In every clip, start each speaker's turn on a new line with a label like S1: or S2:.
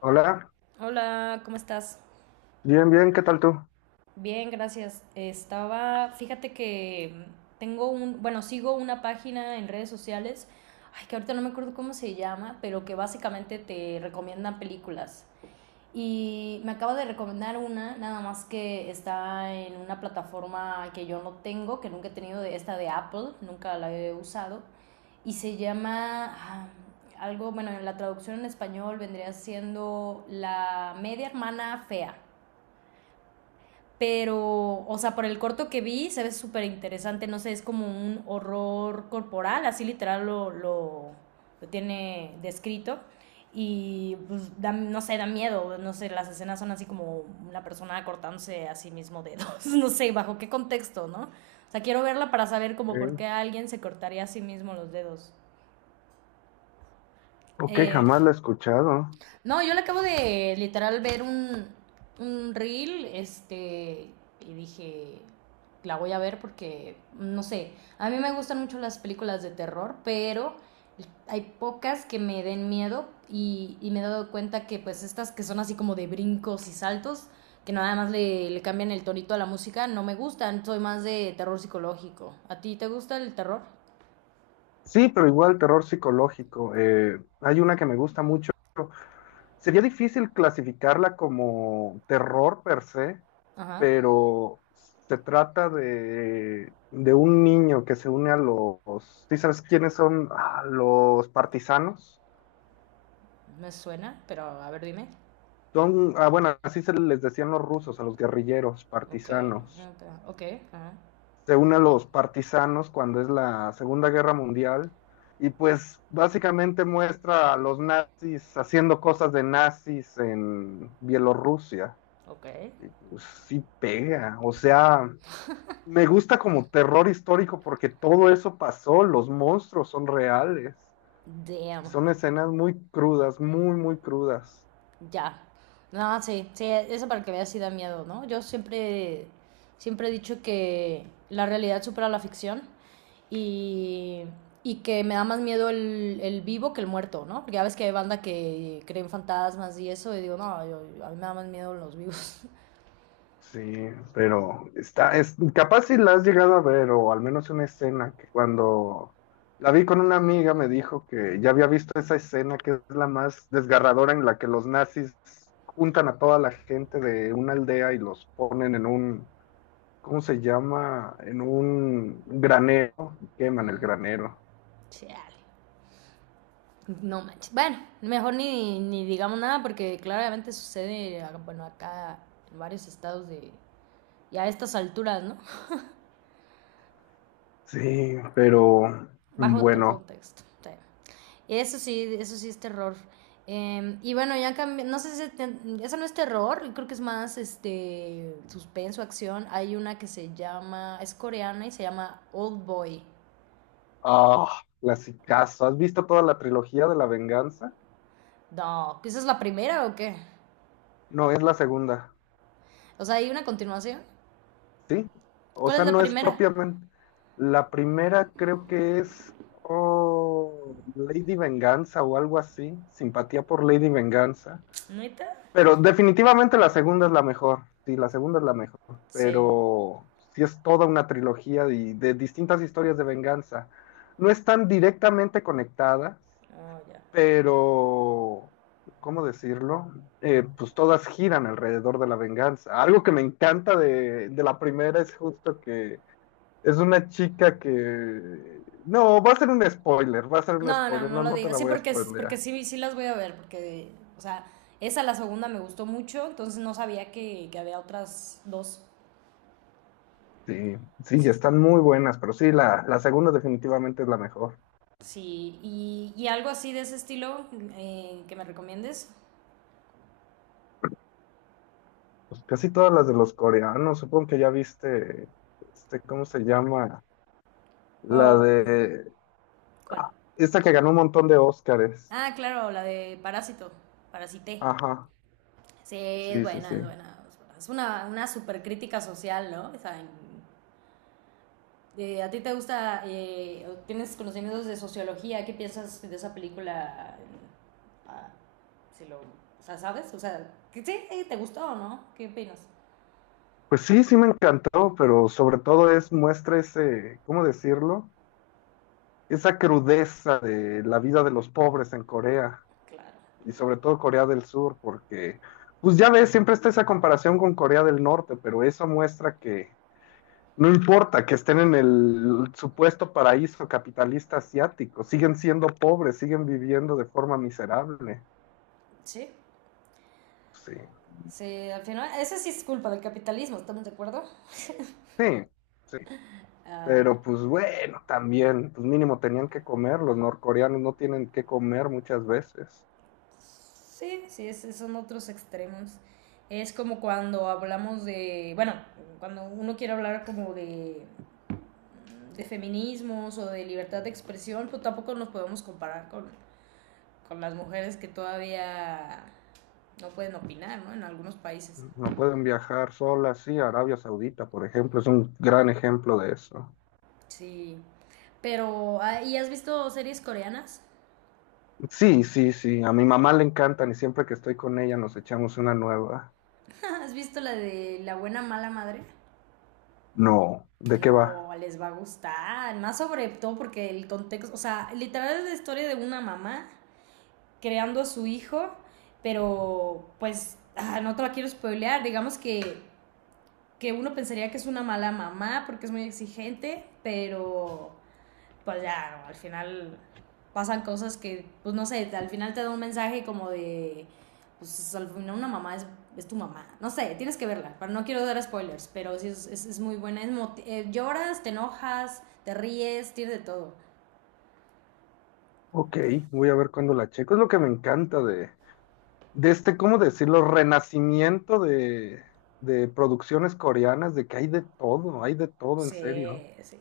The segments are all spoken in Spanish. S1: Hola,
S2: Hola, ¿cómo estás?
S1: bien, bien, ¿qué tal tú?
S2: Bien, gracias. Estaba, fíjate que bueno, sigo una página en redes sociales, ay, que ahorita no me acuerdo cómo se llama, pero que básicamente te recomiendan películas. Y me acaba de recomendar una, nada más que está en una plataforma que yo no tengo, que nunca he tenido, de esta de Apple, nunca la he usado, y se llama algo, bueno, en la traducción en español vendría siendo La media hermana fea. Pero, o sea, por el corto que vi, se ve súper interesante. No sé, es como un horror corporal, así literal lo tiene descrito. Y pues, no sé, da miedo. No sé, las escenas son así como una persona cortándose a sí mismo dedos. No sé, bajo qué contexto, ¿no? O sea, quiero verla para saber como por
S1: Ok.
S2: qué alguien se cortaría a sí mismo los dedos.
S1: Ok,
S2: Eh,
S1: jamás la he escuchado.
S2: No, yo le acabo de literal ver un reel, este, y dije, la voy a ver porque, no sé, a mí me gustan mucho las películas de terror, pero hay pocas que me den miedo y me he dado cuenta que pues estas que son así como de brincos y saltos, que nada más le cambian el tonito a la música, no me gustan, soy más de terror psicológico. ¿A ti te gusta el terror?
S1: Sí, pero igual terror psicológico. Hay una que me gusta mucho. Sería difícil clasificarla como terror per se,
S2: Ajá,
S1: pero se trata de un niño que se une a los... ¿Sí sabes quiénes son? Ah, los partisanos.
S2: me suena, pero a ver, dime.
S1: Son, ah, bueno, así se les decían los rusos, a los guerrilleros
S2: Ok,
S1: partisanos.
S2: ok, ajá.
S1: Se une a los partisanos cuando es la Segunda Guerra Mundial y pues básicamente muestra a los nazis haciendo cosas de nazis en Bielorrusia.
S2: Ok.
S1: Pues sí pega, o sea, me gusta como terror histórico porque todo eso pasó, los monstruos son reales,
S2: Damn.
S1: son escenas muy crudas, muy, muy crudas.
S2: Ya. No, sí, sí, eso para que veas si da miedo, ¿no? Yo siempre, siempre he dicho que la realidad supera la ficción y, y que me da más miedo el vivo que el muerto, ¿no? Porque ya ves que hay banda que cree en fantasmas y eso y digo, no, a mí me da más miedo los vivos.
S1: Sí, pero está, es, capaz si la has llegado a ver, o al menos una escena que cuando la vi con una amiga me dijo que ya había visto esa escena que es la más desgarradora en la que los nazis juntan a toda la gente de una aldea y los ponen en un, ¿cómo se llama? En un granero, y queman el granero.
S2: Chale. No manches. Bueno, mejor ni digamos nada porque claramente sucede, bueno, acá en varios estados de... Y a estas alturas, ¿no?
S1: Sí, pero
S2: Bajo otro
S1: bueno,
S2: contexto. Sí. Eso sí, eso sí es terror. Y bueno, ya cambié, no sé si eso no es terror, creo que es más este suspenso, acción. Hay una que se llama, es coreana y se llama Old Boy.
S1: ah, clasicazo. ¿Has visto toda la trilogía de la venganza?
S2: No, ¿esa es la primera o qué?
S1: No, es la segunda.
S2: O sea, hay una continuación.
S1: Sí, o
S2: ¿Cuál es
S1: sea,
S2: la
S1: no es
S2: primera?
S1: propiamente. La primera creo que es oh, Lady Venganza o algo así, simpatía por Lady Venganza.
S2: ¿Neta?
S1: Pero definitivamente la segunda es la mejor, sí, la segunda es la mejor.
S2: Sí.
S1: Pero sí es toda una trilogía de distintas historias de venganza. No están directamente conectadas,
S2: Oh, ya.
S1: pero, ¿cómo decirlo? Pues todas giran alrededor de la venganza. Algo que me encanta de la primera es justo que es una chica que... No, va a ser un spoiler, va a ser un
S2: No, no,
S1: spoiler,
S2: no
S1: no,
S2: lo
S1: no te
S2: digas.
S1: la
S2: Sí,
S1: voy a
S2: porque, porque
S1: spoilear.
S2: sí, sí las voy a ver, porque, o sea, esa la segunda me gustó mucho, entonces no sabía que había otras dos.
S1: Sí, sí,
S2: Sí,
S1: están muy buenas, pero sí, la segunda definitivamente es la mejor.
S2: sí, y algo así de ese estilo que me recomiendes.
S1: Pues casi todas las de los coreanos, supongo que ya viste, este, ¿cómo se llama? La
S2: O,
S1: de...
S2: ¿cuál?
S1: ah, esta que ganó un montón de Óscares.
S2: Ah, claro, la de Parásito, Parasité.
S1: Ajá.
S2: Sí, es
S1: Sí, sí,
S2: buena,
S1: sí.
S2: es buena. Es una super crítica social, ¿no? O sea, de, ¿a ti te gusta, tienes conocimientos de sociología? ¿Qué piensas de esa película? Ah, si lo, o sea, ¿sabes? O sea, sí, ¿te gustó o no? ¿Qué opinas?
S1: Pues sí, sí me encantó, pero sobre todo es muestra ese, ¿cómo decirlo? Esa crudeza de la vida de los pobres en Corea
S2: Claro.
S1: y sobre todo Corea del Sur, porque pues ya ves, siempre está esa comparación con Corea del Norte, pero eso muestra que no importa que estén en el supuesto paraíso capitalista asiático, siguen siendo pobres, siguen viviendo de forma miserable.
S2: Sí.
S1: Sí,
S2: Sí, al final, esa sí es culpa del capitalismo, ¿estamos de acuerdo?
S1: sí, sí.
S2: Ah,
S1: Pero pues bueno, también, pues mínimo tenían que comer, los norcoreanos no tienen que comer muchas veces,
S2: sí, sí, son otros extremos. Es como cuando hablamos de, bueno, cuando uno quiere hablar como de feminismos o de libertad de expresión, pues tampoco nos podemos comparar con las mujeres que todavía no pueden opinar, ¿no? En algunos países.
S1: no pueden viajar solas, sí, a Arabia Saudita, por ejemplo, es un gran ejemplo de eso.
S2: Sí. Pero, ¿y has visto series coreanas?
S1: Sí, sí, sí, a mi mamá le encantan y siempre que estoy con ella nos echamos una nueva.
S2: ¿Has visto la de La buena mala madre?
S1: No, ¿de qué
S2: No,
S1: va?
S2: les va a gustar. Más sobre todo porque el contexto, o sea, literal es la historia de una mamá creando a su hijo, pero pues no te la quiero spoilear. Digamos que uno pensaría que es una mala mamá porque es muy exigente, pero pues ya, ¿no? Al final pasan cosas que, pues no sé, al final te da un mensaje como de, pues al final una mamá es tu mamá. No sé, tienes que verla, pero no quiero dar spoilers, pero sí es muy buena. Lloras, te enojas, te ríes, tienes de todo.
S1: Ok, voy a ver cuándo la checo, es lo que me encanta de este, ¿cómo decirlo? Renacimiento de producciones coreanas, de que hay de todo, en serio.
S2: Sí, sí.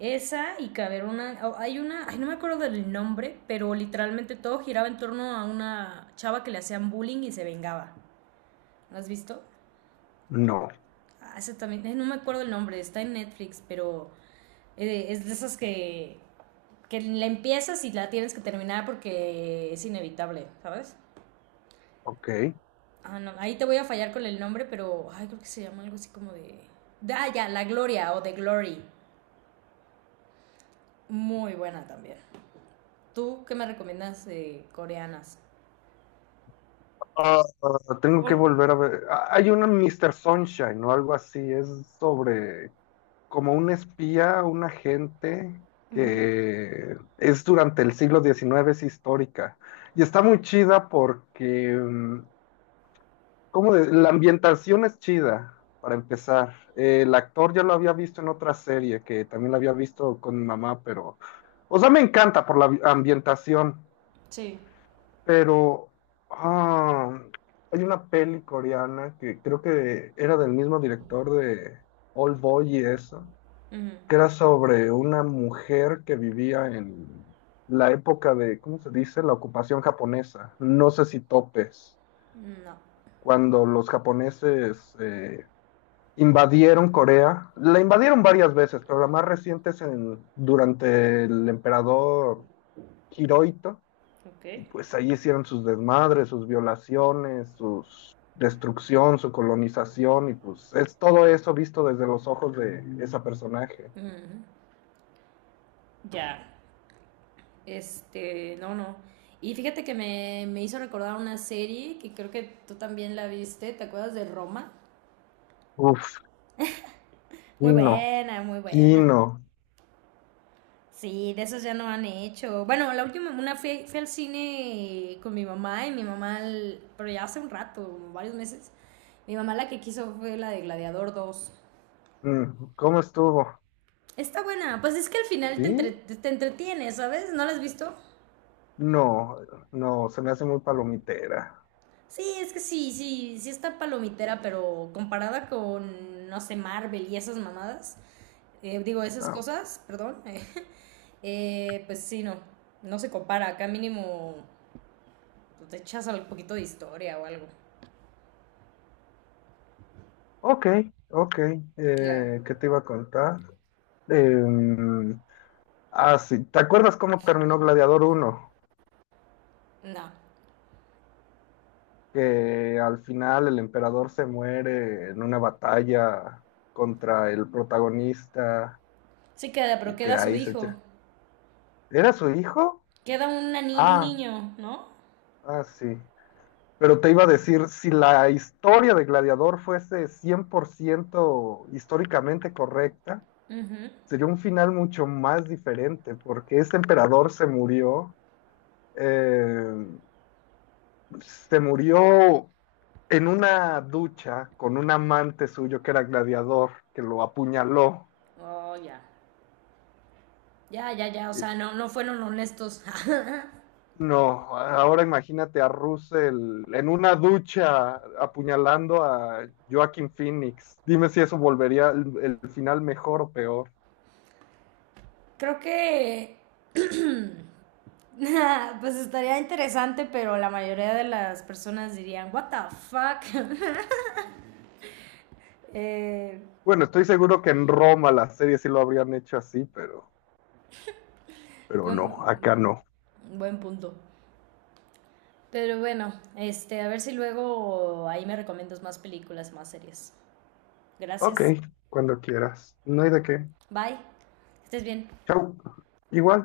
S2: Esa y que haber una, oh, hay una, ay, no me acuerdo del nombre, pero literalmente todo giraba en torno a una chava que le hacían bullying y se vengaba. ¿Lo has visto?
S1: No,
S2: Ah, esa también, no me acuerdo el nombre, está en Netflix, pero es de esas que la empiezas y la tienes que terminar porque es inevitable, ¿sabes?
S1: ok.
S2: Ah, no, ahí te voy a fallar con el nombre, pero ay, creo que se llama algo así como de... ya, La Gloria o The Glory. Muy buena también. ¿Tú qué me recomiendas de coreanas?
S1: Ah, tengo que volver a ver. Ah, hay una Mr. Sunshine o algo así. Es sobre como un espía, un agente que es durante el siglo XIX, es histórica. Y está
S2: Ok.
S1: muy chida porque, ¿cómo de- la ambientación es chida, para empezar. El actor ya lo había visto en otra serie, que también lo había visto con mi mamá, pero... O sea, me encanta por la ambientación.
S2: Sí.
S1: Pero ah, hay una peli coreana que creo que era del mismo director de Old Boy y eso,
S2: Ujú.
S1: que era sobre una mujer que vivía en la época de, ¿cómo se dice? La ocupación japonesa. No sé si topes.
S2: No.
S1: Cuando los japoneses invadieron Corea, la invadieron varias veces, pero la más reciente es en, durante el emperador Hirohito,
S2: Ok.
S1: y pues ahí hicieron sus desmadres, sus violaciones, su destrucción, su colonización, y pues es todo eso visto desde los ojos de esa personaje.
S2: Ujú. Ya. Este, no, no. Y fíjate que me hizo recordar una serie que creo que tú también la viste, ¿te acuerdas de Roma?
S1: Uf,
S2: Muy
S1: Kino,
S2: buena, muy buena.
S1: Kino.
S2: Sí, de esas ya no han hecho. Bueno, la última, una fui al cine con mi mamá y mi mamá, pero ya hace un rato, varios meses. Mi mamá la que quiso fue la de Gladiador II.
S1: Mm, ¿cómo estuvo?
S2: Está buena, pues es que al final
S1: ¿Sí?
S2: te, te entretiene, ¿sabes? ¿No la has visto?
S1: No, no, se me hace muy palomitera.
S2: Sí, es que sí, sí, sí está palomitera, pero comparada con, no sé, Marvel y esas mamadas, digo, esas
S1: Ah,
S2: cosas, perdón, pues sí, no, no se compara. Acá mínimo pues, te echas un poquito de historia o algo.
S1: ok, ok,
S2: La-
S1: ¿qué te iba a contar? Em, ah, sí, ¿te acuerdas cómo terminó Gladiador uno,
S2: no,
S1: que al final el emperador se muere en una batalla contra el protagonista
S2: sí queda, pero
S1: y que
S2: queda su
S1: ahí se
S2: hijo.
S1: echa. ¿Era su hijo?
S2: Queda una un
S1: Ah,
S2: niño, ¿no?
S1: ah, sí. Pero te iba a decir, si la historia de Gladiador fuese 100% históricamente correcta,
S2: Ujú.
S1: sería un final mucho más diferente, porque ese emperador eh, se murió en una ducha con un amante suyo que era gladiador, que lo apuñaló.
S2: Oh, ya. Ya, ya, ya, o
S1: Eh,
S2: sea, no, no fueron honestos.
S1: No, ahora imagínate a Russell en una ducha apuñalando a Joaquin Phoenix. Dime si eso volvería el final mejor o peor.
S2: Creo que pues estaría interesante, pero la mayoría de las personas dirían, what the fuck. Eh,
S1: Bueno, estoy seguro que en Roma la serie sí lo habrían hecho así, pero no, acá
S2: buen,
S1: no.
S2: buen punto. Pero bueno, este, a ver si luego ahí me recomiendas más películas, más series.
S1: Ok,
S2: Gracias.
S1: cuando quieras. No hay de qué.
S2: Bye. Estés bien.
S1: Chau. Igual.